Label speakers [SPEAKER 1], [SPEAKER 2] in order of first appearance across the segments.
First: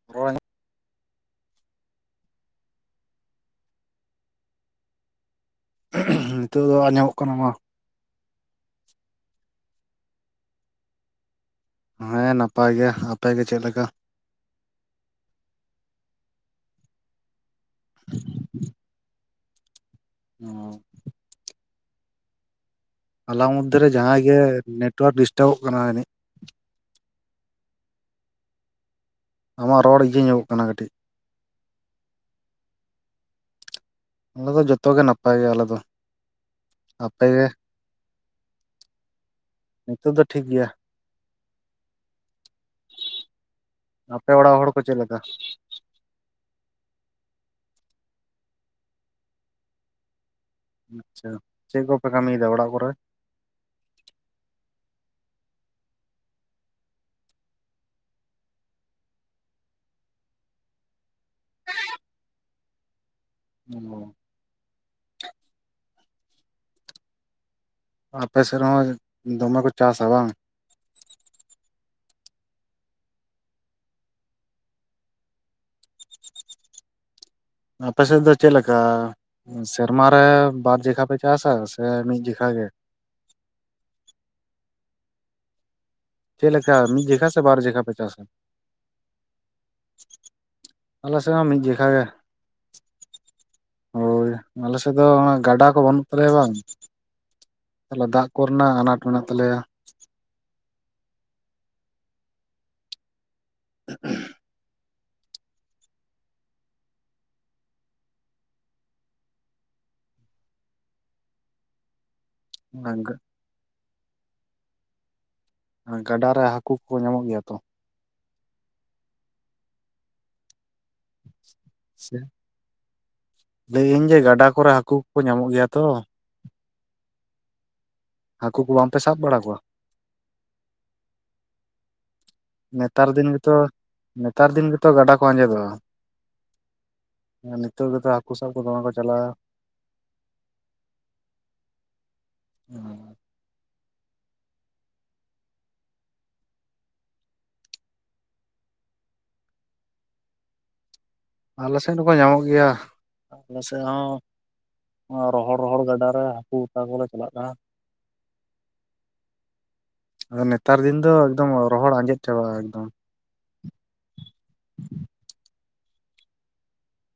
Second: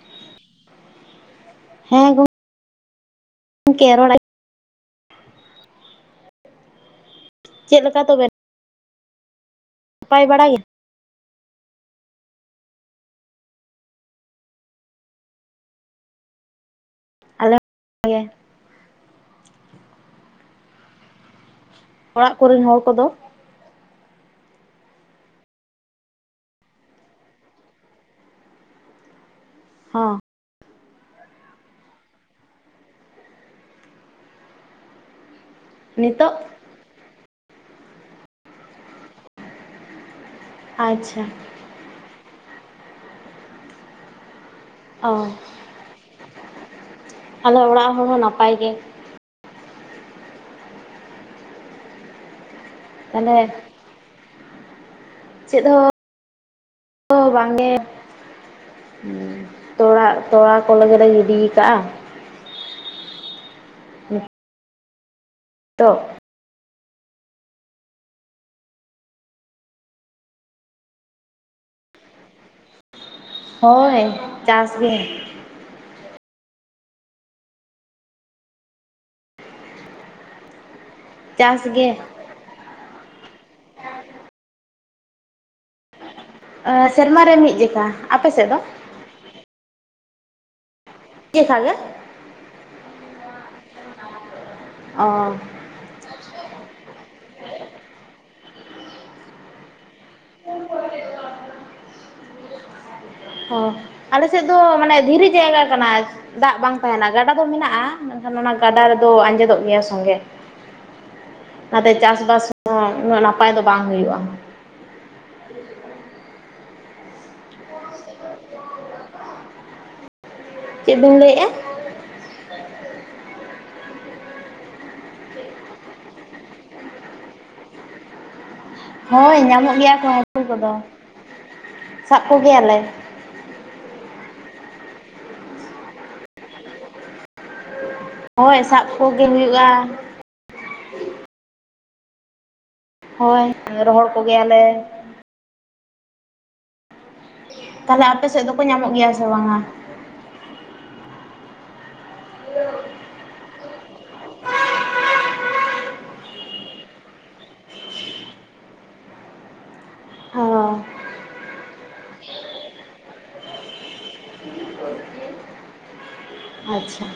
[SPEAKER 1] [inaudible]
[SPEAKER 2] ᱦᱮᱸ ᱜᱚ ᱜᱚᱝᱠᱮ ᱨᱚᱲ ᱟ
[SPEAKER 1] ᱱᱤᱛᱳᱜ ᱫᱚ ᱟᱸᱡᱚᱢᱚᱜ ᱠᱟᱱᱟ ᱢᱟ
[SPEAKER 2] ᱪᱮᱫ ᱞᱮᱠᱟ ᱛᱚᱵᱮ ᱱᱟᱯᱟᱭ ᱵᱟᱲᱟ ᱜᱮ᱾
[SPEAKER 1] ᱦᱮᱸ ᱱᱟᱯᱟᱭ ᱜᱮᱭ ᱟᱯᱮ ᱜᱮ ᱪᱮᱫ ᱞᱮᱠᱟ?
[SPEAKER 2] ᱟᱞᱮ [unintelligible] ᱜᱮ
[SPEAKER 1] ᱚ
[SPEAKER 2] ᱚᱲᱟᱜ ᱠᱚᱨᱮᱱ ᱦᱚᱲ ᱠᱚᱫᱚ?
[SPEAKER 1] ᱛᱞᱟ ᱢᱚᱫᱽᱫᱷᱮᱨᱮ ᱡᱟᱦᱟᱸᱭ ᱜᱮ ᱱᱮᱴᱚᱣᱟᱨᱠ ᱰᱤᱥᱴᱟᱵᱚᱜ ᱠᱟᱱᱟ ᱡᱟᱹᱱᱤᱡᱽ ᱟᱢᱟᱜ ᱨᱚᱲ
[SPEAKER 2] ᱦᱚᱸ
[SPEAKER 1] ᱤᱭᱟᱹ ᱧᱚᱜᱚᱜ ᱠᱟᱱᱟ ᱠᱟᱹᱴᱤᱡᱽ ᱟᱞᱮ ᱫᱚ ᱡᱚᱛᱚ ᱜᱮ ᱱᱟᱯᱟᱭ ᱜᱮ ᱟᱞᱮ ᱫᱚ
[SPEAKER 2] ᱱᱤᱛᱚᱜ
[SPEAKER 1] ᱟᱯᱮ ᱜᱮ ᱱᱤᱛᱚᱜ ᱫᱚ ᱴᱷᱤᱠ ᱜᱮᱭᱟ᱾
[SPEAKER 2] ᱟᱪᱪᱷᱟ
[SPEAKER 1] ᱟᱯᱮ ᱚᱲᱟᱜ ᱦᱚᱲ ᱠᱚ ᱪᱮᱫ
[SPEAKER 2] ᱚ,
[SPEAKER 1] ᱞᱮᱠᱟ?
[SPEAKER 2] ᱟᱞᱮ ᱚᱲᱟᱜ ᱦᱚᱲ ᱦᱚᱸ ᱱᱟᱯᱟᱭ ᱜᱮ ᱾
[SPEAKER 1] ᱟᱪᱪᱷᱟ, ᱪᱮᱫ ᱠᱚᱯᱮ ᱠᱟᱹᱢᱤᱭᱫᱟ ᱚᱲᱟᱜ ᱠᱚᱨᱮ?
[SPEAKER 2] [unintelligible] ᱪᱮᱫ ᱦᱚᱸ ᱵᱟᱝᱜᱮ ᱾ ᱦᱩᱸ ᱛᱚᱲᱟ ᱛᱚᱲᱟ ᱠᱚ ᱞᱟᱹᱜᱤᱫ ᱞᱮ ᱜᱤᱰᱤ ᱠᱟᱜᱼᱟ ᱾
[SPEAKER 1] ᱚ
[SPEAKER 2] ᱛᱚ
[SPEAKER 1] ᱟᱯᱮ ᱥᱮᱫ ᱨᱮᱦᱚᱸ ᱫᱚᱢᱮ ᱠᱚ ᱪᱟᱥᱟ ᱵᱟᱝ?
[SPEAKER 2] ᱦᱳᱭ ᱪᱟᱥ ᱜᱮ ᱾
[SPEAKER 1] ᱟᱯᱮ ᱥᱮᱫ ᱫᱚ ᱪᱮᱫᱞᱮᱠᱟ ᱥᱮᱨᱢᱟᱨᱮ ᱵᱟᱨ ᱡᱮᱠᱷᱟ ᱯᱮ ᱪᱟᱥᱟ
[SPEAKER 2] ᱪᱟᱥ
[SPEAKER 1] ᱥᱮ
[SPEAKER 2] ᱜᱮ
[SPEAKER 1] ᱢᱤᱫ ᱡᱮᱠᱷᱟ ᱜᱮ? ᱪᱮᱫ ᱞᱮᱠᱟ ᱢᱤᱫ
[SPEAKER 2] ᱥᱮᱨᱢᱟ
[SPEAKER 1] ᱡᱮᱠᱷᱟ
[SPEAKER 2] ᱨᱮ
[SPEAKER 1] ᱥᱮ ᱵᱟᱨ ᱡᱮᱠᱷᱟ ᱯᱮ ᱪᱟᱥᱟ?
[SPEAKER 2] ᱟᱯᱮ ᱥᱮᱫ ᱫᱚ
[SPEAKER 1] ᱟᱞᱮ ᱥᱮ ᱦᱚᱸ ᱢᱤᱫ ᱡᱮᱠᱷᱟ ᱜᱮ ᱾ ᱦᱳᱭ, ᱟᱞᱮ ᱥᱮᱫ ᱫᱚ
[SPEAKER 2] ᱚ
[SPEAKER 1] ᱚᱱᱟ ᱜᱟᱰᱟ ᱠᱚ ᱵᱟᱹᱱᱩᱜ ᱛᱟᱞᱮᱭᱟ ᱵᱟᱝ, ᱛᱟᱦᱚᱞᱮ ᱫᱟᱜᱽ ᱠᱚᱨᱮᱱᱟᱜ ᱟᱱᱟᱴ ᱢᱮᱱᱟᱜ ᱛᱟᱞᱮᱭᱟ ᱾
[SPEAKER 2] ᱚ, ᱟᱞᱮ ᱥᱮᱫ ᱫᱚ ᱢᱟᱱᱮ ᱫᱷᱤᱨᱤ ᱡᱟᱭᱜᱟ ᱠᱟᱱᱟ ᱾ ᱫᱟᱜᱽ ᱵᱟᱝ ᱛᱟᱦᱮᱱᱟ ᱜᱟᱰᱟ ᱫᱚ ᱢᱮᱱᱟᱜᱼᱟ, ᱢᱮᱱᱠᱷᱟᱱ ᱚᱱᱟ ᱜᱟᱰᱟ ᱨᱮᱫᱚ ᱟᱸᱡᱮᱫᱚᱜ ᱜᱮᱭᱟ ᱥᱚᱸᱜᱮ ᱾ ᱚᱱᱟᱛᱮ ᱪᱟᱥᱼᱵᱟᱥ ᱦᱚᱸ ᱩᱱᱟᱹᱜ ᱱᱟᱯᱟᱭ ᱫᱚ ᱵᱟᱝ ᱦᱩᱭᱩᱜᱼᱟ ᱾
[SPEAKER 1] ᱜᱟᱰᱟ ᱨᱮ ᱦᱟᱹᱠᱩ ᱠᱚ ᱧᱟᱢᱚᱜ ᱜᱮᱭᱟ ᱛᱚ?
[SPEAKER 2] ᱪᱮᱫ ᱵᱤᱱ ᱞᱟᱹᱭ ᱮᱜ
[SPEAKER 1] ᱞᱟᱹᱭᱟᱹᱧ ᱡᱮ ᱜᱟᱰᱟ ᱠᱚᱨᱮ ᱦᱟᱹᱠᱩ ᱠᱚᱠᱚ ᱧᱟᱢᱚᱜ ᱜᱮᱭᱟ ᱛᱚ? ᱦᱟᱹᱠᱩ ᱠᱚ ᱵᱟᱢ
[SPEAKER 2] ᱦᱳᱭ ᱧᱟᱢᱚᱜ ᱜᱮᱭᱟ ᱠᱚ ᱦᱟᱹᱠᱩ ᱠᱚᱫᱚ ᱥᱟᱵᱽ ᱠᱚᱜᱮᱭᱟ
[SPEAKER 1] ᱱᱮᱛᱟᱨ ᱫᱤᱱ ᱜᱮᱛᱚ ᱱᱮᱛᱟᱨ ᱫᱤᱱ ᱜᱮᱛᱚ ᱜᱟᱰᱟ ᱠᱚ ᱟᱸᱡᱮᱫᱚᱜᱼᱟ ᱾ ᱟᱨ ᱱᱤᱛᱚᱜ ᱜᱮᱛᱚ ᱦᱟᱹᱠᱩ ᱥᱟᱵᱽ
[SPEAKER 2] ᱦᱳᱭ
[SPEAKER 1] ᱠᱚ ᱫᱚᱢᱮ
[SPEAKER 2] ᱥᱟᱵ
[SPEAKER 1] ᱠᱚ
[SPEAKER 2] ᱠᱚᱜᱮ
[SPEAKER 1] ᱪᱟᱞᱟᱜᱼᱟ ᱾ [inaudible]
[SPEAKER 2] ᱦᱩᱭᱩᱜᱼᱟ ᱦᱳᱭ ᱨᱚᱦᱚᱲ ᱠᱚᱜᱮᱭᱟᱞᱮ ᱾ ᱛᱟᱦᱚᱞᱮ ᱟᱯᱮ ᱥᱮᱫ ᱫᱚᱠᱚ ᱧᱟᱢᱚᱜ ᱜᱮᱭᱟ ᱥᱮ ᱵᱟᱝᱟ?
[SPEAKER 1] ᱟᱞᱮ ᱥᱮᱫ ᱦᱚᱸᱠᱚ ᱧᱟᱢᱚᱜ ᱜᱮᱭᱟ, ᱟᱞᱮ ᱥᱮᱫ ᱦᱚᱸ ᱨᱚᱦᱚᱲ ᱨᱚᱦᱚᱲ ᱜᱟᱰᱟ ᱨᱮ ᱦᱟᱹᱠᱩ ᱚᱛᱟ ᱠᱚᱞᱮ ᱪᱟᱞᱟᱜ ᱠᱟᱱᱟ ᱾
[SPEAKER 2] ᱚ
[SPEAKER 1] ᱟᱫᱚ ᱱᱮᱛᱟᱨ ᱫᱤᱱ ᱫᱚ ᱮᱠᱫᱚᱢ ᱨᱚᱦᱚᱲ ᱟᱸᱡᱮᱫ ᱪᱟᱵᱟᱜᱼᱟ ᱮᱠᱫᱚᱢ
[SPEAKER 2] [inaudible] ᱟᱪᱪᱷᱟ᱾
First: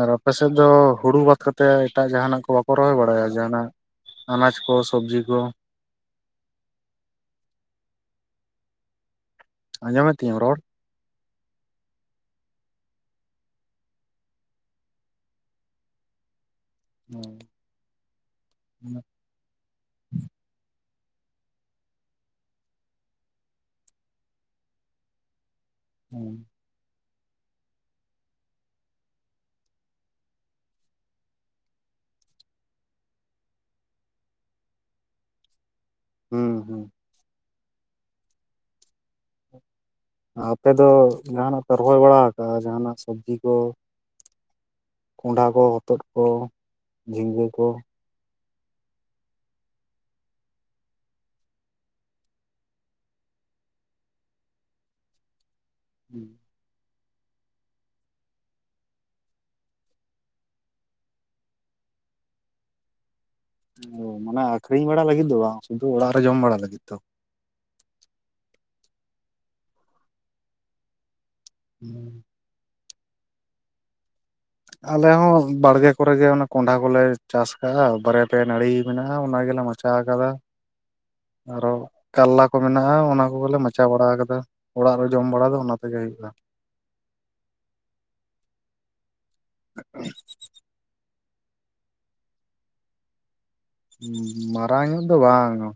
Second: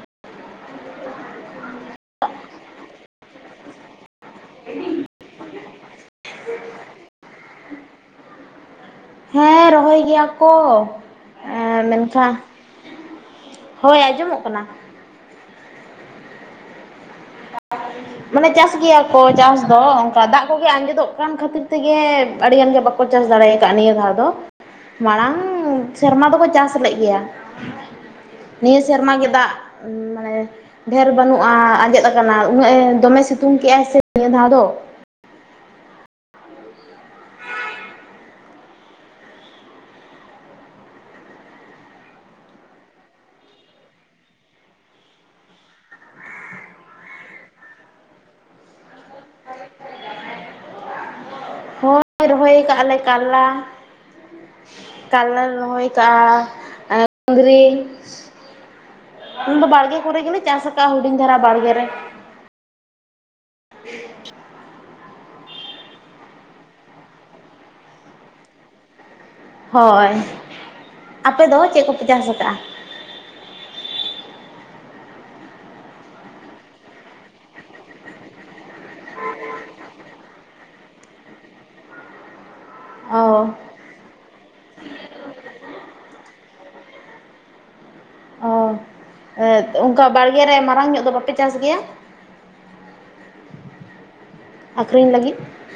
[SPEAKER 1] ᱟᱨ ᱟᱯᱮ ᱥᱮᱫ ᱫᱚ ᱦᱩᱲᱩ ᱵᱟᱫ ᱠᱟᱛᱮ ᱮᱴᱟᱜ ᱡᱟᱦᱟᱸᱱᱟᱜ ᱠᱚ ᱵᱟᱠᱚ ᱨᱚᱦᱚᱭ ᱵᱟᱲᱟᱭᱟ ᱡᱟᱦᱟᱸᱱᱟᱜ? ᱟᱱᱟᱡᱽ ᱠᱚ ᱥᱚᱵᱽᱡᱤ ᱠᱚ,
[SPEAKER 2] ᱦᱮᱸ ᱨᱚᱦᱚᱭ
[SPEAKER 1] ᱟᱸᱡᱚᱢᱮᱫ
[SPEAKER 2] ᱜᱮᱭᱟ
[SPEAKER 1] ᱛᱤᱧᱟᱹᱢ
[SPEAKER 2] ᱠᱚ᱾
[SPEAKER 1] ᱨᱚᱲ?
[SPEAKER 2] ᱮᱻ ᱢᱮᱱᱠᱷᱟᱱ ᱦᱳᱭ ᱟᱸᱡᱚᱢᱚᱜ ᱠᱟᱱᱟ᱾
[SPEAKER 1] ᱦᱩᱸ᱾
[SPEAKER 2] ᱢᱟᱱᱮ ᱪᱟᱥ ᱜᱮᱭᱟ ᱠᱚ ᱪᱟᱥ, ᱫᱚ ᱚᱱᱠᱟ ᱫᱟᱜ ᱠᱚᱜᱮ ᱟᱸᱡᱮᱫᱚᱜ ᱠᱟᱱ ᱠᱷᱟᱹᱛᱤᱨ ᱛᱮᱜᱮ ᱟᱹᱰᱤ ᱜᱟᱱ ᱜᱮ ᱵᱟᱠᱚ ᱪᱟᱥ ᱫᱟᱲᱮ ᱟᱠᱟᱫ ᱱᱤᱭᱟᱹ ᱫᱷᱟᱹᱣ ᱫᱚ᱾ ᱢᱟᱲᱟᱝ ᱥᱮᱨᱢᱟ ᱫᱚᱠᱚ ᱪᱟᱥ ᱞᱮᱫ ᱜᱮᱭᱟ᱾ ᱱᱤᱭᱟᱹ ᱥᱮᱨᱢᱟ ᱜᱮ ᱫᱟᱜ, [inaudible] ᱢᱟᱱᱮ ᱰᱷᱮᱨ ᱵᱟᱹᱱᱩᱜᱼᱟ ᱟᱸᱡᱮᱫ ᱟᱠᱟᱱᱟ, ᱩᱱᱟᱹᱜ ᱫᱚᱢᱮ ᱥᱤᱛᱩᱝ ᱠᱮᱜᱼᱟᱭ ᱥᱮ ᱱᱤᱭᱟᱹ ᱫᱷᱟᱹᱣ ᱫᱚ,
[SPEAKER 1] ᱦᱩᱸ ᱦᱩᱸ᱾
[SPEAKER 2] [inaudible]
[SPEAKER 1] ᱟᱯᱮ ᱫᱚ ᱡᱟᱦᱟᱱᱟᱜ ᱯᱮ ᱨᱚᱦᱚᱭ ᱵᱟᱲᱟ ᱟᱠᱟᱜᱼᱟ ᱡᱟᱦᱟᱱᱟᱜ ᱥᱚᱵᱽᱡᱤ ᱠᱚ? ᱠᱚᱸᱰᱷᱟ ᱠᱚ ᱦᱚᱛᱚᱫ ᱠᱚ ᱡᱷᱤᱸᱜᱟᱹ ᱠᱚ?
[SPEAKER 2] ᱦᱳᱭ ᱨᱚᱦᱚᱭ ᱠᱟᱜᱼᱟ ᱞᱮ ᱠᱟᱨᱞᱟ ᱠᱟᱨᱞᱟ ᱞᱮ ᱨᱚᱦᱚᱭ ᱠᱟᱜᱼᱟ, ᱟᱨ ᱠᱩᱸᱫᱽᱨᱤ, ᱩᱱ ᱫᱚ ᱵᱟᱲᱜᱮ ᱠᱚᱨᱮ ᱜᱮᱞᱮ ᱪᱟᱥ ᱟᱠᱟᱜᱼᱟ ᱦᱩᱰᱤᱧ ᱫᱷᱟᱨᱟ ᱵᱟᱲᱜᱮ ᱨᱮ,
[SPEAKER 1] ᱚ ᱢᱟᱱᱮ ᱟᱠᱷᱨᱤᱧ ᱵᱟᱲᱟ ᱞᱟᱹᱜᱤᱫ ᱫᱚ ᱵᱟᱝ ᱥᱩᱫᱷᱩ ᱚᱲᱟᱜ ᱨᱮ ᱡᱚᱢ ᱵᱟᱲᱟ ᱞᱟᱹᱜᱤᱫ ᱛᱚ?
[SPEAKER 2] ᱦᱳᱭ, ᱟᱯᱮ ᱫᱚ ᱪᱮᱫ ᱠᱚᱯᱮ ᱪᱟᱥ ᱟᱠᱟ?
[SPEAKER 1] ᱟᱞᱮ ᱦᱚᱸ ᱵᱟᱲᱜᱮ ᱠᱚᱨᱮ ᱜᱮ ᱚᱱᱟ ᱠᱚᱸᱰᱷᱟ ᱠᱚᱞᱮ ᱪᱟᱥ ᱠᱟᱜᱼᱟ, ᱵᱟᱨᱮ ᱯᱮᱭᱟ ᱱᱟᱹᱲᱤ ᱢᱮᱱᱟᱜᱼᱟ᱾ ᱚᱱᱟ ᱜᱮᱞᱮ ᱢᱟ ᱪᱟ ᱠᱟᱫᱟ, ᱟᱨᱚ ᱠᱟᱞᱞᱟ ᱠᱚ ᱢᱮᱱᱟᱜᱼᱟ ᱚᱱᱟ
[SPEAKER 2] ᱚ
[SPEAKER 1] ᱠᱚᱜᱮᱞᱮ ᱢᱟᱪᱟ ᱵᱟᱲᱟ ᱠᱟᱫᱟ ᱚᱲᱟᱜ ᱨᱮ ᱡᱚᱢ ᱵᱟᱲᱟ ᱫᱚ ᱚᱱᱟ ᱛᱮᱜᱮ ᱦᱩᱭᱩᱜᱼᱟ᱾
[SPEAKER 2] ᱚ ᱚᱱᱠᱟ ᱵᱟᱲᱜᱮ ᱨᱮ ᱢᱟᱨᱟᱝ ᱧᱚᱜ ᱫᱚ ᱵᱟᱯᱮ ᱪᱟᱥ ᱜᱮᱭᱟ?
[SPEAKER 1] ᱦᱩᱸ ᱢᱟᱨᱟᱝ ᱧᱚᱜ
[SPEAKER 2] ᱟᱠᱷᱨᱤᱧ
[SPEAKER 1] ᱫᱚ
[SPEAKER 2] ᱞᱟᱹᱜᱤᱫ
[SPEAKER 1] ᱵᱟᱝᱼᱟ᱾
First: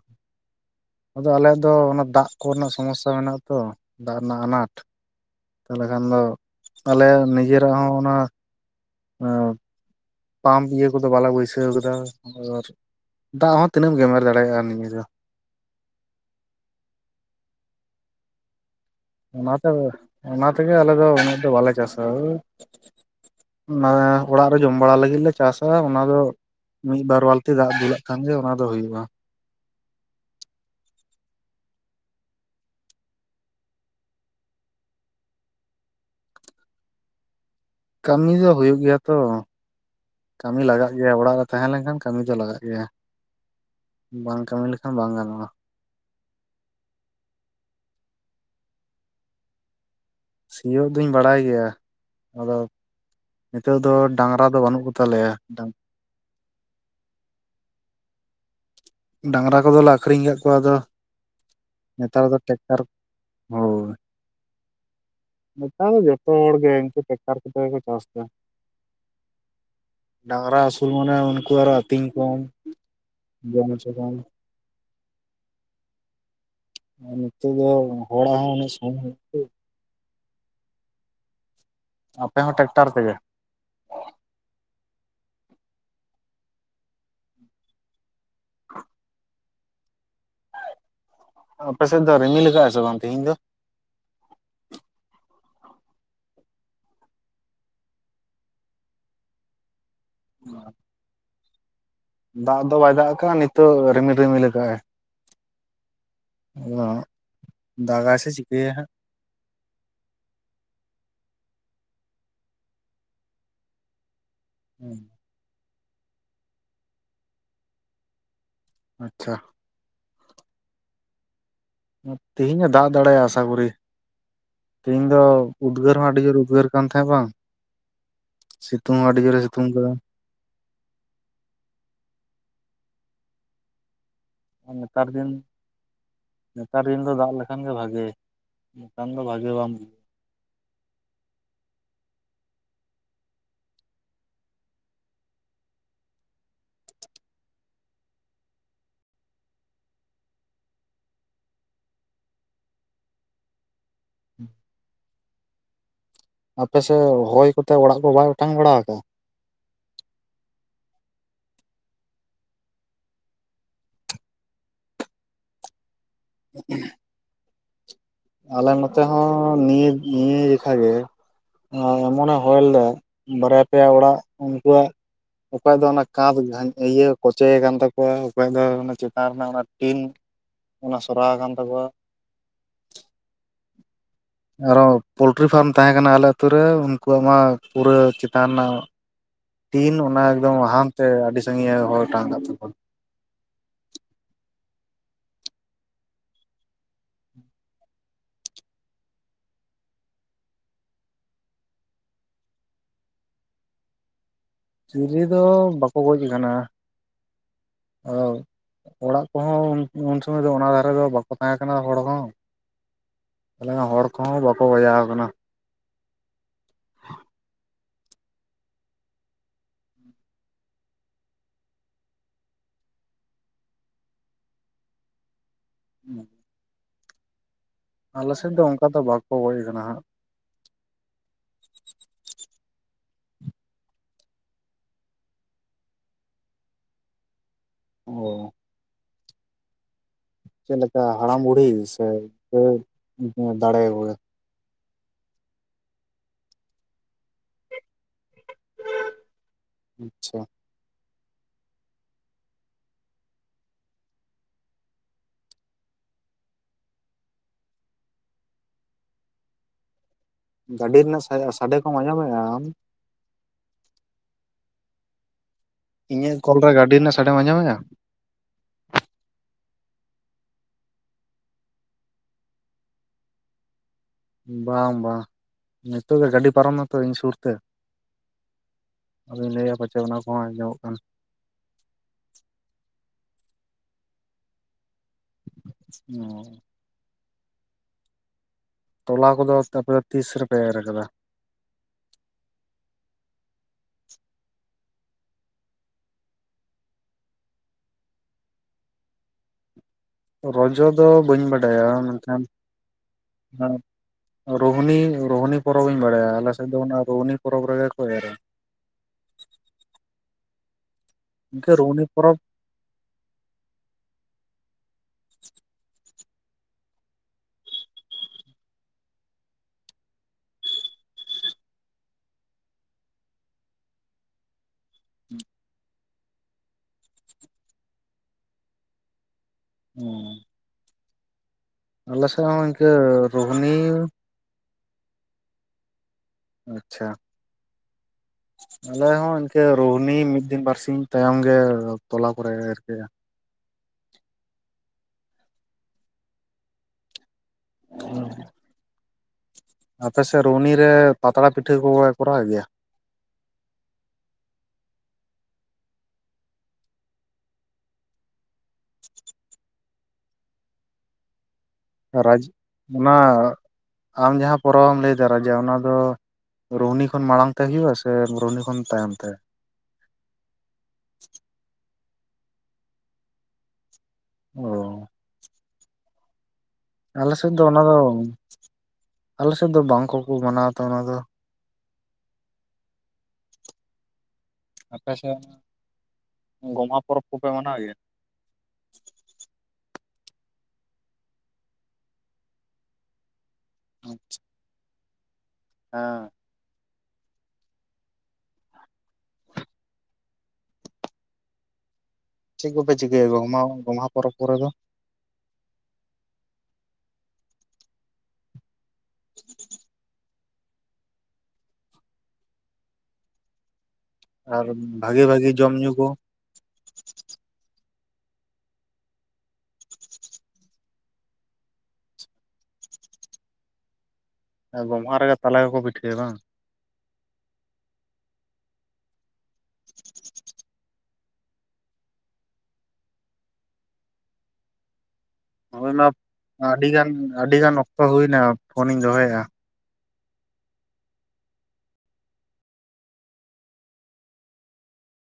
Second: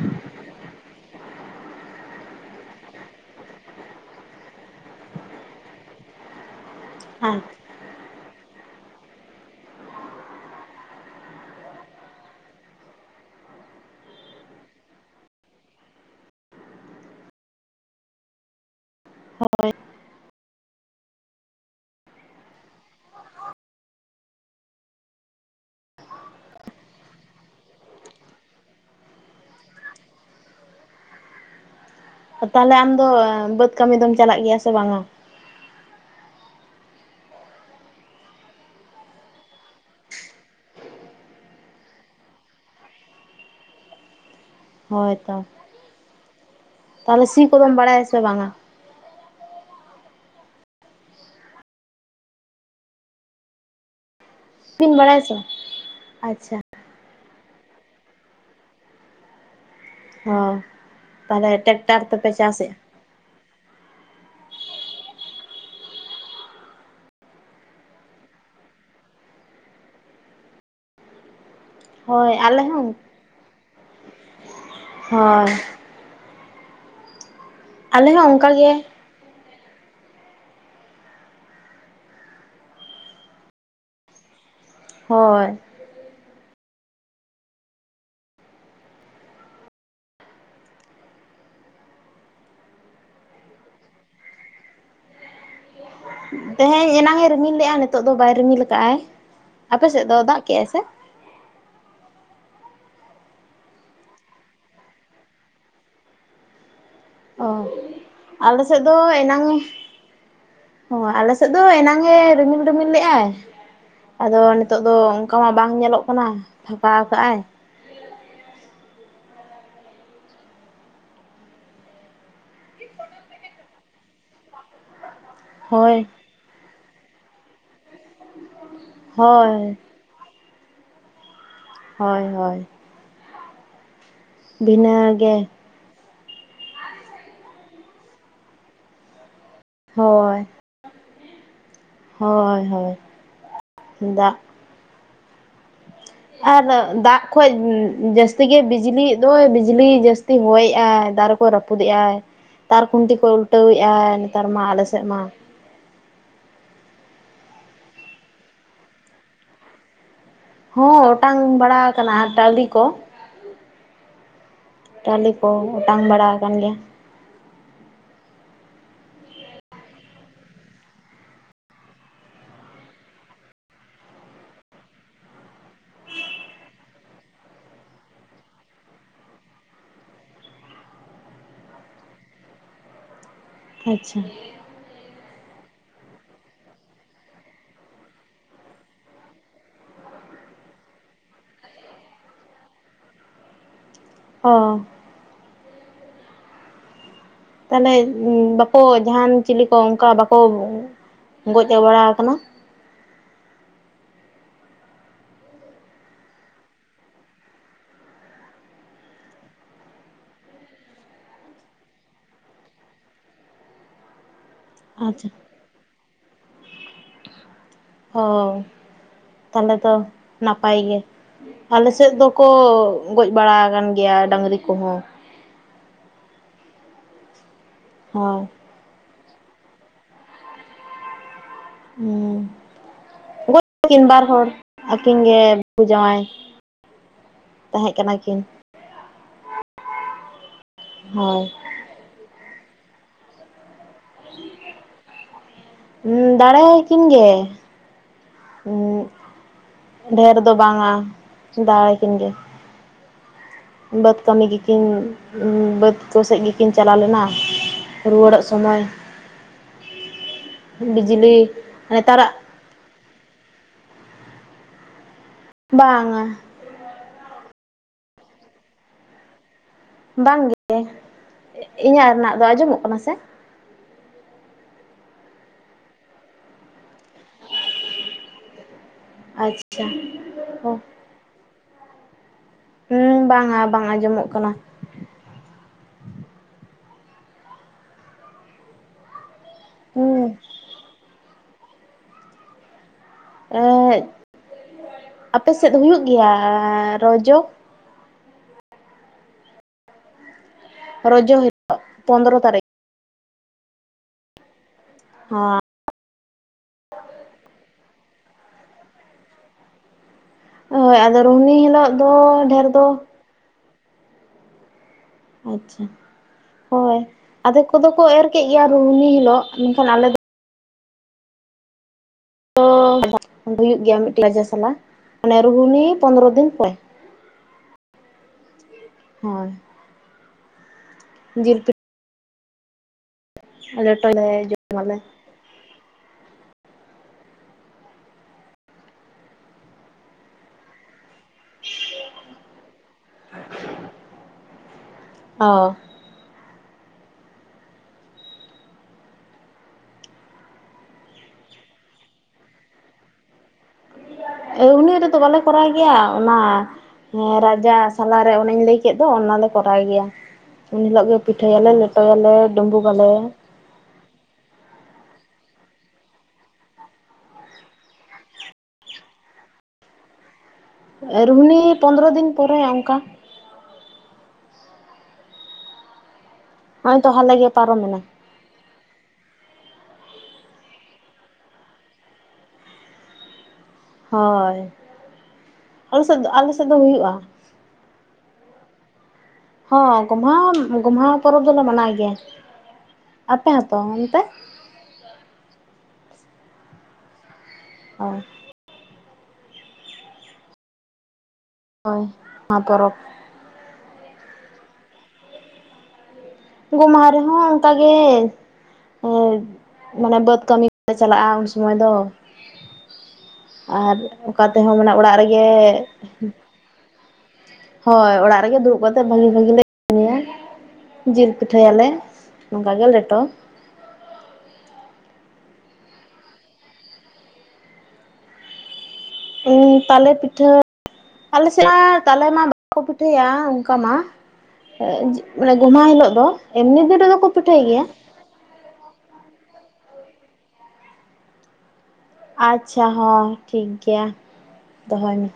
[SPEAKER 1] ᱟᱫᱚ ᱟᱞᱮᱭᱟᱜ ᱫᱚ ᱚᱱᱟ ᱫᱟᱜ ᱠᱚᱨᱮᱱᱟᱜ ᱥᱚᱢᱚᱥᱥᱟ ᱢᱮᱱᱟᱜᱼᱟ ᱛᱚ ᱫᱟᱜ ᱨᱮᱱᱟᱜ ᱟᱱᱟᱴ, ᱛᱟᱦᱚᱞᱮ ᱠᱷᱟᱱ ᱫᱚ ᱟᱞᱮᱭᱟᱜ
[SPEAKER 2] ᱦᱮᱸ
[SPEAKER 1] ᱱᱤᱡᱮᱨᱟᱜ ᱦᱚᱸ ᱚᱱᱟ ᱯᱟᱢᱯ ᱤᱭᱟᱹ ᱠᱚᱫᱚ ᱵᱟᱞᱮ ᱵᱟᱹᱭᱥᱟᱹᱣ ᱠᱟᱫᱟ ᱟᱨ ᱫᱟᱜ ᱦᱚᱸ ᱛᱤᱱᱟᱹᱜ ᱮᱢ ᱜᱮᱢᱮᱨ ᱫᱟᱲᱮᱭᱟᱜᱼᱟ ᱱᱤᱡᱮ ᱫᱚ ᱚᱱᱟᱛᱮ ᱚᱱᱟ ᱛᱮᱜᱮ ᱟᱞᱮ ᱫᱚ ᱩᱱᱟᱹᱜ ᱫᱚ ᱵᱟᱞᱮ ᱪᱟᱥᱟ [unintelligible] ᱚᱱᱟ ᱚᱲᱟᱜ ᱨᱮ ᱡᱚᱢ ᱵᱟᱲᱟ ᱞᱟᱹᱜᱤᱫᱞᱮ ᱪᱟᱥᱟ ᱚᱱᱟ ᱫᱚ, ᱢᱤᱫ ᱵᱟᱨ ᱵᱟᱞᱛᱤ ᱫᱟᱜ ᱫᱩᱞᱟᱜ ᱠᱷᱟᱱ ᱜᱮ ᱚᱱᱟ ᱫᱚ ᱦᱩᱭᱩᱜᱼᱟ᱾
[SPEAKER 2] ᱛᱟᱦᱚᱞᱮ ᱟᱢ ᱫᱚ ᱵᱟᱹᱫᱽ ᱠᱟᱹᱢᱤ ᱫᱚᱢ ᱪᱟᱞᱟᱜ ᱜᱮᱭᱟ ᱥᱮ ᱵᱟᱝᱼᱟ?
[SPEAKER 1] ᱠᱟᱹᱢᱤ ᱫᱚ ᱦᱳᱭᱳᱜ ᱜᱤᱭᱟ ᱛᱚ᱾ ᱠᱟᱹᱢᱤ ᱞᱟᱜᱟᱜ ᱜᱮᱭᱟ ᱚᱲᱟᱜ ᱨᱮ ᱛᱟᱦᱮᱸ ᱞᱮᱱᱠᱷᱟᱱ ᱠᱟᱹᱢᱤ ᱫᱚ ᱞᱟᱜᱟᱜ ᱜᱮᱭᱟ, ᱵᱟᱝ ᱠᱟᱹᱢᱤ ᱞᱮ
[SPEAKER 2] ᱦᱳᱭ ᱛᱚ, ᱛᱟᱦᱚᱞᱮ ᱥᱤ ᱠᱚᱫᱚᱢ ᱵᱟᱲᱟᱭᱟ ᱥᱮ ᱵᱟᱝᱼᱟ?
[SPEAKER 1] ᱥᱤᱭᱳᱜ ᱫᱩᱧ ᱵᱟᱲᱟᱭ ᱜᱮᱭᱟ᱾ ᱟᱫᱚ ᱱᱤᱛᱚᱜ ᱫᱚ, ᱰᱟᱝᱨᱟ ᱫᱚ ᱵᱟᱹᱱᱩᱜ
[SPEAKER 2] ᱵᱤᱱ ᱵᱟᱲᱟᱭᱟ
[SPEAKER 1] ᱠᱩᱛᱟᱞᱮᱭᱟ,
[SPEAKER 2] ᱥᱮ
[SPEAKER 1] ᱵᱟᱝ
[SPEAKER 2] ᱟᱪᱪᱷᱟ᱾
[SPEAKER 1] ᱰᱟᱝᱨᱟ ᱠᱚᱫᱚᱞᱮ ᱟᱠᱷᱨᱤᱧ ᱠᱟᱜ ᱠᱚᱣᱟ
[SPEAKER 2] ᱦᱚᱸ
[SPEAKER 1] ᱟᱫᱚ
[SPEAKER 2] ᱛᱟᱦᱚᱞᱮ ᱴᱮᱠᱴᱟᱨ
[SPEAKER 1] ᱱᱮᱛᱟᱨ
[SPEAKER 2] ᱛᱮᱯᱮ
[SPEAKER 1] ᱫᱚ
[SPEAKER 2] ᱪᱟᱥᱮᱫᱼᱟ
[SPEAKER 1] ᱴᱮᱠᱴᱟᱨ, ᱦᱳᱭ ᱱᱮᱛᱟᱨ ᱫᱚ ᱡᱷᱚᱛᱚ ᱦᱚᱲᱜᱮ ᱤᱱᱠᱟᱹ ᱴᱮᱠᱴᱟᱨ ᱠᱚᱛᱮ ᱜᱮᱠᱚ ᱪᱟᱥ ᱫᱟ᱾ ᱰᱟᱝᱨᱟ ᱟᱹᱥᱩᱞ ᱢᱟᱱᱮ ᱩᱱᱠᱩ ᱟᱨᱚ ᱟᱹᱛᱤᱧ
[SPEAKER 2] ᱦᱳᱭ
[SPEAKER 1] ᱠᱚᱢ,
[SPEAKER 2] ᱟᱞᱮ ᱦᱚᱸ
[SPEAKER 1] ᱡᱚᱢ ᱦᱚᱪᱚ ᱠᱚᱢ᱾
[SPEAKER 2] ᱦᱳᱭ᱾
[SPEAKER 1] [unintelligible] ᱱᱤᱛᱳᱜ ᱫᱚ
[SPEAKER 2] ᱟᱞᱮ
[SPEAKER 1] ᱦᱚᱲᱟᱜ
[SPEAKER 2] ᱚᱱᱠᱟ
[SPEAKER 1] ᱦᱚᱸ ᱩᱱᱟᱹᱜ
[SPEAKER 2] ᱜᱮ
[SPEAKER 1] ᱥᱚᱢᱚᱭ ᱠᱤ ᱟᱯᱮ ᱦᱚᱸ ᱴᱮᱠᱴᱟᱨ ᱛᱮᱜᱮ?
[SPEAKER 2] ᱦᱳᱭ᱾
[SPEAKER 1] ᱟᱯᱮᱥᱮᱫ ᱫᱚ ᱨᱤᱢᱤᱞ ᱠᱟᱜᱟᱭ ᱥᱮ ᱵᱟᱝ ᱛᱮᱦᱤᱧ ᱫᱚ?
[SPEAKER 2] ᱛᱮᱦᱮᱧ ᱮᱱᱟᱝᱼᱮ ᱨᱤᱢᱤᱞ ᱞᱮᱜᱼᱟ ᱱᱤᱛᱚᱜ ᱫᱚ ᱵᱟᱭ ᱨᱤᱢᱤᱞ ᱠᱟᱜᱼᱟᱭ᱾ ᱟᱯᱮ ᱥᱮᱫ ᱫᱚ ᱫᱟᱜ ᱠᱮᱜᱼᱟᱭ ᱥᱮ?
[SPEAKER 1] ᱫᱟᱜ ᱫᱚ ᱵᱟᱭ ᱫᱟᱜ ᱠᱟᱜᱼᱟ ᱱᱤᱛᱳᱜ ᱨᱤᱢᱤᱞ ᱨᱤᱢᱤᱞ ᱠᱟᱜᱼᱟᱭ᱾ [unintelligible]
[SPEAKER 2] ᱚ,
[SPEAKER 1] ᱫᱟᱜᱟᱭ ᱥᱮ
[SPEAKER 2] ᱟᱞᱮ
[SPEAKER 1] ᱪᱤᱠᱟᱹᱭᱟ
[SPEAKER 2] ᱥᱮᱫ
[SPEAKER 1] ᱦᱟᱸᱜ
[SPEAKER 2] ᱫᱚ ᱮᱱᱟᱝ ᱮ ᱚ ᱟᱞᱮ ᱥᱮᱫ ᱫᱚ ᱮᱱᱟᱝᱼᱮ ᱨᱤᱢᱤᱞ ᱨᱢᱤᱞ ᱞᱮᱜᱼᱟᱭ ᱟᱫᱚ ᱱᱤᱛᱚᱜ ᱫᱚ ᱠᱚ ᱦᱚᱸ ᱵᱟᱝ ᱧᱮᱞᱚᱜ ᱠᱟᱱᱟ ᱯᱷᱟᱠᱟ ᱠᱟᱜ ᱟᱭ᱾
[SPEAKER 1] ᱟᱪᱪᱷᱟ ᱛᱮᱦᱤᱧ ᱮ ᱫᱟᱜ ᱫᱟᱲᱮᱭᱟᱜᱼᱟ ᱟᱥᱟ ᱠᱚᱨᱤ ᱛᱮᱦᱤᱧ ᱫᱚ ᱩᱫᱽᱜᱟᱹᱨ
[SPEAKER 2] ᱦᱳᱭ
[SPEAKER 1] ᱦᱚᱸ ᱟᱹᱰᱤ ᱡᱳᱨ ᱩᱫᱽᱜᱟᱹᱨ ᱠᱟᱱ ᱛᱟᱸᱦᱮ ᱵᱟᱝ ᱥᱤᱛᱩᱝ ᱦᱚᱸ ᱟᱹᱰᱤ ᱡᱳᱨᱮ
[SPEAKER 2] ᱦᱳᱭ
[SPEAKER 1] ᱥᱤᱛᱩᱝ ᱟᱠᱟᱫᱟ᱾
[SPEAKER 2] ᱦᱳᱭ ᱦᱳᱭ
[SPEAKER 1] ᱱᱮᱛᱟᱨ
[SPEAKER 2] ᱵᱷᱤᱱᱟᱹ
[SPEAKER 1] ᱫᱤᱱ
[SPEAKER 2] ᱜᱮ
[SPEAKER 1] ᱱᱮᱛᱟᱨ ᱫᱤᱱ ᱫᱚ ᱫᱟᱜ ᱞᱮᱠᱷᱟᱱ ᱜᱮ ᱵᱷᱟᱜᱮ, ᱵᱟᱝᱠᱷᱟᱱ ᱫᱚ ᱵᱷᱟᱜᱮ ᱵᱟᱢ
[SPEAKER 2] ᱦᱳᱭ ᱦᱳᱭ ᱦᱳᱭ ᱫᱟᱜ
[SPEAKER 1] [unintelligible]
[SPEAKER 2] ᱟᱨ ᱫᱟᱜ ᱠᱷᱚᱡ ᱡᱟᱹᱥᱛᱤ ᱜᱮ ᱵᱤᱡᱽᱞᱤᱭᱮᱜ ᱫᱚᱭ ᱵᱤᱡᱽᱞᱤ ᱡᱟᱹᱥᱛᱤ ᱦᱚᱭᱮᱜ ᱟᱭ ᱫᱟᱨᱮ ᱠᱚ ᱨᱟᱹᱯᱩᱫᱮᱜ ᱟᱭ ᱛᱟᱨ ᱠᱷᱩᱱᱴᱤ ᱠᱚ ᱩᱞᱴᱟᱹᱣᱮᱟᱭ ᱱᱮᱛᱟᱨ ᱢᱟ ᱟᱞᱮᱥᱮᱫ ᱢᱟ᱾
[SPEAKER 1] ᱟᱯᱮᱥᱮᱫ ᱦᱚᱭ ᱠᱚᱛᱮ ᱚᱲᱟᱜ ᱠᱚ ᱵᱟᱭ ᱚᱴᱟᱝ ᱵᱟᱲᱟ ᱠᱟᱜᱼᱟ᱾
[SPEAKER 2] ᱦᱚᱸ ᱚᱴᱟᱝ ᱵᱟᱲᱟ ᱠᱟᱱᱟ ᱴᱟᱞᱤ ᱠᱚ᱾ ᱴᱟᱞᱤ ᱠᱚ ᱚᱴᱟᱝ ᱵᱟᱲᱟ ᱠᱟᱱ ᱜᱮᱭᱟ᱾
[SPEAKER 1] ᱟᱞᱮ ᱱᱚᱛᱮ ᱦᱚᱸ ᱱᱤᱭᱟᱹ ᱱᱤᱭᱟᱹ ᱞᱮᱠᱷᱟᱜᱮ ᱮᱢᱚᱱᱮ ᱦᱚᱭ ᱞᱮᱫ ᱵᱟᱨᱭᱟ ᱯᱮᱭᱟ ᱚᱲᱟᱜ ᱩᱱᱠᱩᱣᱟᱜ ᱚᱠᱚᱭ ᱫᱚ ᱚᱱᱟ ᱠᱟᱸᱛ ᱤᱭᱟᱹ ᱠᱚᱪᱮ ᱠᱟᱱ ᱛᱟᱠᱚᱣᱟ, ᱚᱠᱚᱭ ᱫᱚ ᱚᱱᱟ ᱪᱮᱛᱟᱱ ᱨᱮᱱᱟᱜ ᱚᱱᱟ ᱴᱤᱱ ᱚᱱᱟ ᱥᱚᱨᱟ ᱟᱠᱟᱱ ᱛᱟᱠᱚᱣᱟ ᱾
[SPEAKER 2] ᱟᱪᱪᱷᱟ
[SPEAKER 1] ᱟᱨᱚ ᱯᱳᱞᱴᱨᱤ ᱯᱷᱟᱨᱢ ᱛᱟᱦᱮᱸ ᱠᱟᱱᱟ ᱾ ᱟᱞᱮ ᱟᱹᱛᱩ ᱨᱮ ᱩᱱᱠᱩᱣᱟᱜ ᱢᱟ ᱯᱩᱨᱟᱹ ᱪᱮᱛᱟᱱ ᱨᱮᱱᱟᱜ ᱴᱤᱱ ᱚᱱᱟ ᱮᱠᱫᱚᱢ ᱦᱟᱦᱟᱢᱛᱮ ᱟᱹᱰᱤ ᱥᱟᱺᱜᱤᱧᱮ ᱦᱚᱭᱴᱟᱝ ᱟᱠᱟᱫ ᱛᱟᱵᱚᱱᱟ ᱾
[SPEAKER 2] ᱚᱸ ᱛᱟᱦᱚᱞᱮ ᱵᱟᱠᱚ ᱡᱟᱦᱟᱱ ᱪᱤᱞᱤ ᱠᱚ ᱚᱱᱠᱟ ᱵᱟᱠᱚ ᱜᱚᱡ ᱵᱟᱲᱟ ᱟᱠᱟᱱᱟ ᱾
[SPEAKER 1] ᱪᱤᱞᱤ ᱫᱚ ᱵᱟᱠᱚ ᱜᱚᱡ ᱟᱠᱟᱱᱟ ᱟᱣ ᱚᱲᱟᱜ ᱠᱚᱦᱚᱸ ᱩᱱ ᱥᱚᱢᱚᱭ ᱫᱚ ᱚᱱᱟ ᱫᱷᱟᱨᱮ ᱫᱚ ᱵᱟᱠᱚ ᱛᱟᱦᱮᱸ ᱠᱟᱱᱟ ᱦᱚᱲ ᱦᱚᱸ ᱾ ᱛᱟᱦᱞᱮ ᱦᱚᱲ ᱠᱚᱦᱚᱸ ᱵᱟᱠᱚ ᱵᱟᱡᱟᱣ ᱟᱠᱟᱱᱟ
[SPEAKER 2] ᱟᱪᱪᱷᱟ
[SPEAKER 1] ᱾
[SPEAKER 2] ᱦᱚᱸ ᱛᱟᱦᱚᱞᱮ ᱫᱚ ᱱᱟᱯᱟᱭ ᱜᱮ ᱾ ᱟᱞᱮᱥᱮᱫ ᱫᱚᱠᱚ ᱜᱚᱡ ᱵᱟᱲᱟ ᱟᱠᱟᱱ ᱜᱮᱭᱟ ᱰᱟᱹᱝᱨᱤ ᱠᱚᱦᱚᱸ ᱾
[SPEAKER 1] ᱦᱮᱸ [unintelligible]
[SPEAKER 2] ᱦᱳᱭ
[SPEAKER 1] ᱟᱞᱮᱥᱮᱫ ᱫᱚ ᱚᱱᱠᱟ ᱫᱚ ᱵᱟᱠᱚ ᱜᱚᱡ ᱟᱠᱟᱱᱟ ᱦᱟᱸᱜ ᱾
[SPEAKER 2] ᱦᱮᱸ ᱜᱚᱡᱠᱤᱱ ᱵᱟᱨ ᱦᱚᱲ ᱟᱹᱠᱤᱱ ᱜᱮ ᱵᱟᱹᱦᱩ ᱡᱟᱶᱟᱭ ᱛᱟᱦᱮᱸᱜ ᱠᱟᱱᱟ
[SPEAKER 1] ᱚ
[SPEAKER 2] ᱠᱤᱱ ᱾
[SPEAKER 1] ᱪᱮᱫ ᱞᱮᱠᱟ ᱦᱟᱲᱟᱢ
[SPEAKER 2] ᱦᱳᱭ
[SPEAKER 1] ᱵᱩᱲᱦᱤ ᱥᱮ ᱫᱟᱲᱮ?
[SPEAKER 2] ᱦᱩᱸ ᱫᱟᱲᱮᱠᱤᱱ ᱜᱮ ᱾ ᱰᱷᱮᱨ
[SPEAKER 1] ᱟᱪᱪᱷᱟ
[SPEAKER 2] ᱫᱚ ᱵᱟᱝᱼᱟ ᱫᱟᱲᱮ ᱠᱤᱱ ᱜᱮ ᱾ ᱵᱟᱹᱫᱽ ᱠᱟᱹᱢᱤ ᱜᱮᱠᱤᱱ, ᱵᱟᱹᱫᱽ ᱠᱚ ᱥᱮᱫ ᱜᱮᱠᱤᱱ ᱪᱟᱞᱟᱣ ᱞᱮᱱᱟ ᱾ ᱨᱩᱣᱟᱹᱲᱚᱜ ᱥᱚᱢᱚᱭ ᱾
[SPEAKER 1] ᱜᱟᱹᱰᱤ ᱨᱮᱱᱟᱜ
[SPEAKER 2] ᱵᱤᱡᱽᱞᱤ
[SPEAKER 1] ᱥᱟᱭᱟ ᱥᱟᱰᱮ ᱠᱚᱢ
[SPEAKER 2] ᱱᱮᱛᱟᱨᱟᱜ
[SPEAKER 1] ᱟᱸᱡᱚᱢᱮᱫᱼᱟ, ᱟᱢ?
[SPEAKER 2] ᱵᱟᱝᱟ
[SPEAKER 1] ᱤᱧᱟᱹᱜ ᱠᱚᱞ ᱨᱮ ᱜᱟᱹᱰᱤ ᱨᱮᱱᱟᱜ ᱥᱟᱰᱮᱢ ᱟᱸᱡᱚᱢᱮᱫᱼᱟ?
[SPEAKER 2] ᱵᱟᱝ ᱜᱮ, ᱤᱧᱟᱹᱜ ᱨᱮᱱᱟᱜ ᱫᱚ ᱟᱸᱡᱚᱢᱚᱜ ᱠᱟᱱᱟ ᱥᱮ?
[SPEAKER 1] ᱵᱟᱝ ᱵᱟᱝ ᱱᱤᱛᱚᱜ ᱜᱮ ᱜᱟᱹᱰᱤ ᱯᱟᱨᱚᱢᱱᱟᱛᱚ ᱤᱧ ᱥᱩᱨ ᱛᱮ ᱟᱫᱚᱧ ᱞᱟᱹᱭᱟ
[SPEAKER 2] ᱟᱪᱪᱷᱟ
[SPEAKER 1] ᱯᱟᱪᱮᱫ ᱚᱱᱟ ᱠᱚᱦᱚᱸ ᱟᱸᱡᱚᱢᱚᱜ
[SPEAKER 2] ᱚ
[SPEAKER 1] ᱠᱟᱱᱟ ᱾
[SPEAKER 2] ᱦᱮᱸ ᱵᱟᱝᱼᱟ ᱵᱟᱝ ᱟᱸᱡᱚᱢᱚᱜ ᱠᱟᱱᱟ ᱾
[SPEAKER 1] [unintelligible] ᱴᱚᱞᱟ ᱠᱚᱫᱚ ᱛᱟᱯᱮ ᱫᱚ ᱛᱤᱥ
[SPEAKER 2] ᱦᱩᱸ
[SPEAKER 1] ᱨᱮᱯᱮ ᱮᱨ ᱟᱠᱟᱫᱟ?
[SPEAKER 2] ᱮᱸ ᱟᱯᱮ ᱥᱮᱫ ᱦᱩᱭᱩᱜ ᱜᱮᱭᱟ ᱨᱚᱡᱚ?
[SPEAKER 1] ᱨᱚᱡᱚ ᱫᱚ
[SPEAKER 2] ᱨᱚᱡᱚ
[SPEAKER 1] ᱵᱟᱹᱧ ᱵᱟᱰᱟᱭᱟ᱾
[SPEAKER 2] ᱯᱚᱸᱫᱽᱨᱚ
[SPEAKER 1] ᱢᱮᱱᱠᱷᱟᱱ
[SPEAKER 2] ᱛᱟᱹᱨᱤᱠᱷ
[SPEAKER 1] ᱨᱳᱦᱱᱤ ᱨᱩᱦᱱᱤ
[SPEAKER 2] ᱦᱚᱸ
[SPEAKER 1] ᱯᱚᱨᱚᱵᱽ ᱤᱧ ᱵᱟᱲᱟᱭᱟ ᱾ ᱟᱞᱮᱥᱮᱫ ᱫᱚ ᱚᱱᱟ ᱨᱩᱦᱱᱤ ᱯᱚᱨᱚᱵᱽ ᱨᱮᱜᱮ ᱠᱚ ᱮᱨᱟ ᱾
[SPEAKER 2] ᱦᱳᱭ ᱟᱫᱚ ᱨᱩᱦᱱᱤ
[SPEAKER 1] ᱤᱱᱠᱟᱹ
[SPEAKER 2] ᱦᱤᱞᱳᱜ
[SPEAKER 1] ᱨᱳᱦᱱᱤ
[SPEAKER 2] ᱫᱚ
[SPEAKER 1] ᱯᱚᱨᱚᱵᱽ
[SPEAKER 2] ᱰᱷᱮᱨ ᱫᱚ ᱟᱪᱪᱷᱟ ᱦᱳᱭ ᱟᱫᱷᱮᱠ ᱠᱚᱫᱚ ᱠᱚ ᱮᱨ ᱠᱮᱜ ᱜᱮᱭᱟ ᱨᱩᱦᱱᱤ ᱦᱤᱞᱳᱜ ᱢᱮᱱᱠᱷᱟᱱ ᱟᱞᱮ ᱫᱚ [unintelligible] ᱦᱩᱭᱩᱜ ᱜᱮᱭᱟ ᱢᱤᱫᱴᱟ ᱨᱚᱡᱚᱥᱟᱞᱟ ᱢᱚᱱᱮ ᱨᱩᱜᱩᱱᱤ ᱯᱚᱱᱫᱨᱚ ᱫᱤᱱ ᱯᱚᱨᱮ ᱦᱳᱭ
[SPEAKER 1] ᱦᱩᱸ
[SPEAKER 2] ᱡᱤᱞ ᱯᱤ
[SPEAKER 1] ᱟᱞ ᱥᱮᱜ ᱦᱚᱸ ᱤᱱᱠᱟᱹ ᱨᱳᱦᱱᱤ
[SPEAKER 2] ᱞᱮᱴᱚ ᱞᱮ ᱡᱚ ᱢᱟᱞᱮ ᱾
[SPEAKER 1] ᱟᱪᱪᱷᱟ ᱟᱞᱮ ᱦᱚᱸ ᱤᱱᱠᱟᱹ ᱨᱩᱦᱱᱤ ᱢᱤᱫ ᱫᱤᱱ ᱵᱟᱨᱥᱤᱧ ᱛᱟᱭᱚᱢ ᱜᱮ ᱛᱚᱞᱟ ᱠᱚᱨᱮ ᱮᱨ ᱠᱮᱼᱟ ᱾
[SPEAKER 2] ᱚ
[SPEAKER 1] [inaudible] ᱟᱯᱮᱥᱮᱫ ᱨᱩᱦᱱᱤ ᱨᱮ ᱯᱟᱛᱲᱟ ᱯᱤᱴᱷᱟᱹ ᱠᱚᱜᱮ ᱠᱚᱨᱟᱣ ᱜᱮᱭᱟ?
[SPEAKER 2] ᱨᱩᱦᱱᱤ ᱨᱮᱫᱚ ᱵᱟᱞᱮ ᱠᱚᱨᱟᱣ ᱜᱮᱭᱟ ᱚᱱᱟ ᱨᱟᱡᱟ ᱥᱟ ᱥᱟᱞᱟᱨᱮ ᱚᱱᱤᱧ ᱞᱟᱹᱭ ᱠᱮᱫ ᱫᱚ ᱚᱱᱟᱞᱮ ᱠᱚᱨᱟᱣ ᱜᱮᱭᱟ, ᱩᱱ ᱦᱤᱞᱳᱜ ᱜᱮ ᱯᱤᱴᱷᱟᱹ ᱭᱟᱞᱮ ᱞᱮ ᱴᱚ ᱭᱟᱞᱮ
[SPEAKER 1] ᱨᱟᱡᱽ
[SPEAKER 2] ᱰᱩᱸᱵᱩᱜ ᱜᱟᱞᱮ
[SPEAKER 1] ᱚᱱᱟ
[SPEAKER 2] ᱾
[SPEAKER 1] ᱟᱢ ᱡᱟᱦᱟᱸ ᱯᱚᱨᱚᱵᱽ ᱮᱢ ᱞᱟᱹᱭᱫᱟ ᱨᱟᱡᱟ ᱚᱱᱟ ᱫᱚ ᱨᱩᱦᱱᱤ ᱠᱷᱚᱱ ᱢᱟᱲᱟᱝ ᱛᱮ ᱦᱩᱭᱩᱜᱼᱟ ᱥᱮ ᱨᱩᱦᱱᱤ ᱠᱷᱚᱱ ᱛᱟᱭᱚᱢ ᱛᱮ
[SPEAKER 2] ᱨᱩᱦᱱᱤ ᱯᱚᱱᱫᱽᱨᱚ ᱫᱤᱱ ᱯᱚᱨᱮ ᱚᱱᱠᱟ
[SPEAKER 1] ᱚ
[SPEAKER 2] ᱱᱚᱜᱼᱚᱭ ᱛᱚ ᱦᱟᱞᱮ
[SPEAKER 1] ᱟᱞᱮ
[SPEAKER 2] ᱜᱮ
[SPEAKER 1] ᱥᱮᱫ ᱫᱚ ᱚᱱᱟ ᱫᱚ
[SPEAKER 2] ᱯᱟᱨᱚᱢᱮᱱᱟ
[SPEAKER 1] ᱟᱞᱮ ᱥᱮᱫ ᱫᱚ ᱵᱟᱝ ᱠᱚᱠᱚ ᱢᱟᱱᱟᱣᱛᱚ ᱚᱱᱟ ᱫᱚ᱾
[SPEAKER 2] ᱦᱳᱭ
[SPEAKER 1] ᱟᱯᱮ ᱥᱮᱫ
[SPEAKER 2] ᱟᱞᱮ ᱥᱮᱫ ᱫᱚ ᱟᱞᱮ ᱥᱮᱫ ᱫᱚ ᱦᱩᱭᱩᱜᱼᱟ᱾
[SPEAKER 1] [unintelligible] ᱢᱟᱱᱟ ᱜᱮᱭᱟ?
[SPEAKER 2] ᱦᱚᱸ ᱜᱚᱸᱢᱦᱟ ᱜᱚᱸᱢᱦᱟ ᱯᱚᱨᱚᱵᱽ ᱫᱚᱞᱮ ᱢᱟᱱᱟᱣ ᱜᱮᱭᱟ ᱟᱯᱮ ᱦᱚᱸᱛᱚ ᱚᱱᱛᱮ
[SPEAKER 1] ᱦᱚᱸ
[SPEAKER 2] ᱚ ᱦᱳᱭ ᱜᱚᱢᱦᱟ
[SPEAKER 1] ᱪᱮᱫ ᱠᱚᱯᱮ
[SPEAKER 2] ᱯᱚᱨᱚᱵᱽ
[SPEAKER 1] ᱪᱤᱠᱟᱹᱭᱟ ᱜᱚᱸᱢᱦᱟ ᱜᱚᱸᱢᱦᱟ ᱯᱚᱨᱚᱵᱽ ᱠᱚᱨᱮ ᱫᱚ?
[SPEAKER 2] ᱜᱚᱸᱢᱦᱟ ᱨᱮᱦᱚᱸ ᱚᱱᱠᱟ ᱜᱮ ᱢᱟᱱᱮ ᱵᱟᱹᱫᱽ ᱠᱟᱹᱢᱤ ᱞᱮ ᱪᱟᱞᱟᱜᱼᱟ ᱩᱱ ᱥᱚᱢᱚᱭ ᱫᱚ ᱟᱨ ᱚᱠᱟ
[SPEAKER 1] ᱟᱨ
[SPEAKER 2] ᱛᱮᱦᱚᱸ ᱢᱟᱱᱮ ᱚᱲᱟᱜ
[SPEAKER 1] ᱵᱷᱟᱜᱤ
[SPEAKER 2] ᱨᱮᱜᱮ
[SPEAKER 1] ᱵᱷᱟᱜᱤ ᱡᱚᱢ ᱧᱩ ᱠᱚ
[SPEAKER 2] ᱦᱳᱭ ᱚᱲᱟᱜ ᱨᱮᱜᱮ ᱫᱩᱲᱩᱵ ᱠᱟᱛᱮ ᱵᱷᱟᱹᱜᱤ ᱵᱷᱟᱹᱜᱤ ᱞᱮ ᱤᱭᱟ ᱡᱤᱞ ᱯᱤᱴᱷᱟᱹ ᱭᱟᱞᱮ ᱱᱚᱝᱠᱟ ᱜᱮ ᱞᱮᱴᱚ
[SPEAKER 1] ᱜᱚᱸᱢᱦᱟ ᱨᱮᱜᱮ ᱛᱟᱞᱮ ᱠᱚ ᱠᱚ ᱯᱤᱴᱷᱟᱹᱭᱟ ᱵᱟᱝ?
[SPEAKER 2] ᱦᱩ ᱛᱟᱞᱮ ᱯᱤᱴᱷᱟᱹ ᱟᱞᱮᱥᱮᱫ ᱢᱟ ᱛᱟᱞᱮ ᱢᱟ ᱵᱟᱠᱚ ᱯᱤᱴᱷᱟᱹᱭᱟ ᱚᱱᱠᱟ ᱢᱟ ᱮ ᱡᱤ ᱢᱟᱱᱮ ᱜᱚᱸᱢᱦᱟ
[SPEAKER 1] ᱦᱳᱭ ᱢᱟ
[SPEAKER 2] ᱦᱤᱞᱳᱜ ᱫᱚ ᱮᱢᱱᱤ
[SPEAKER 1] ᱟᱹᱰᱤ
[SPEAKER 2] ᱫᱤᱱ
[SPEAKER 1] ᱜᱟᱱ
[SPEAKER 2] ᱨᱮᱫᱚ ᱠᱚ
[SPEAKER 1] ᱟᱹᱰᱤ
[SPEAKER 2] ᱯᱤᱴᱷᱟᱹᱭ
[SPEAKER 1] ᱜᱟᱱ
[SPEAKER 2] ᱜᱮᱭᱟ᱾
[SPEAKER 1] ᱚᱠᱛᱚ ᱦᱩᱭᱱᱟ ᱯᱷᱳᱱ ᱤᱧ ᱫᱚᱦᱚᱭᱼᱟ᱾
[SPEAKER 2] ᱟᱪᱪᱷᱟ ᱦᱚᱸ ᱴᱷᱤᱠ ᱜᱮᱭᱟ ᱫᱚᱦᱚᱭ ᱢᱮ᱾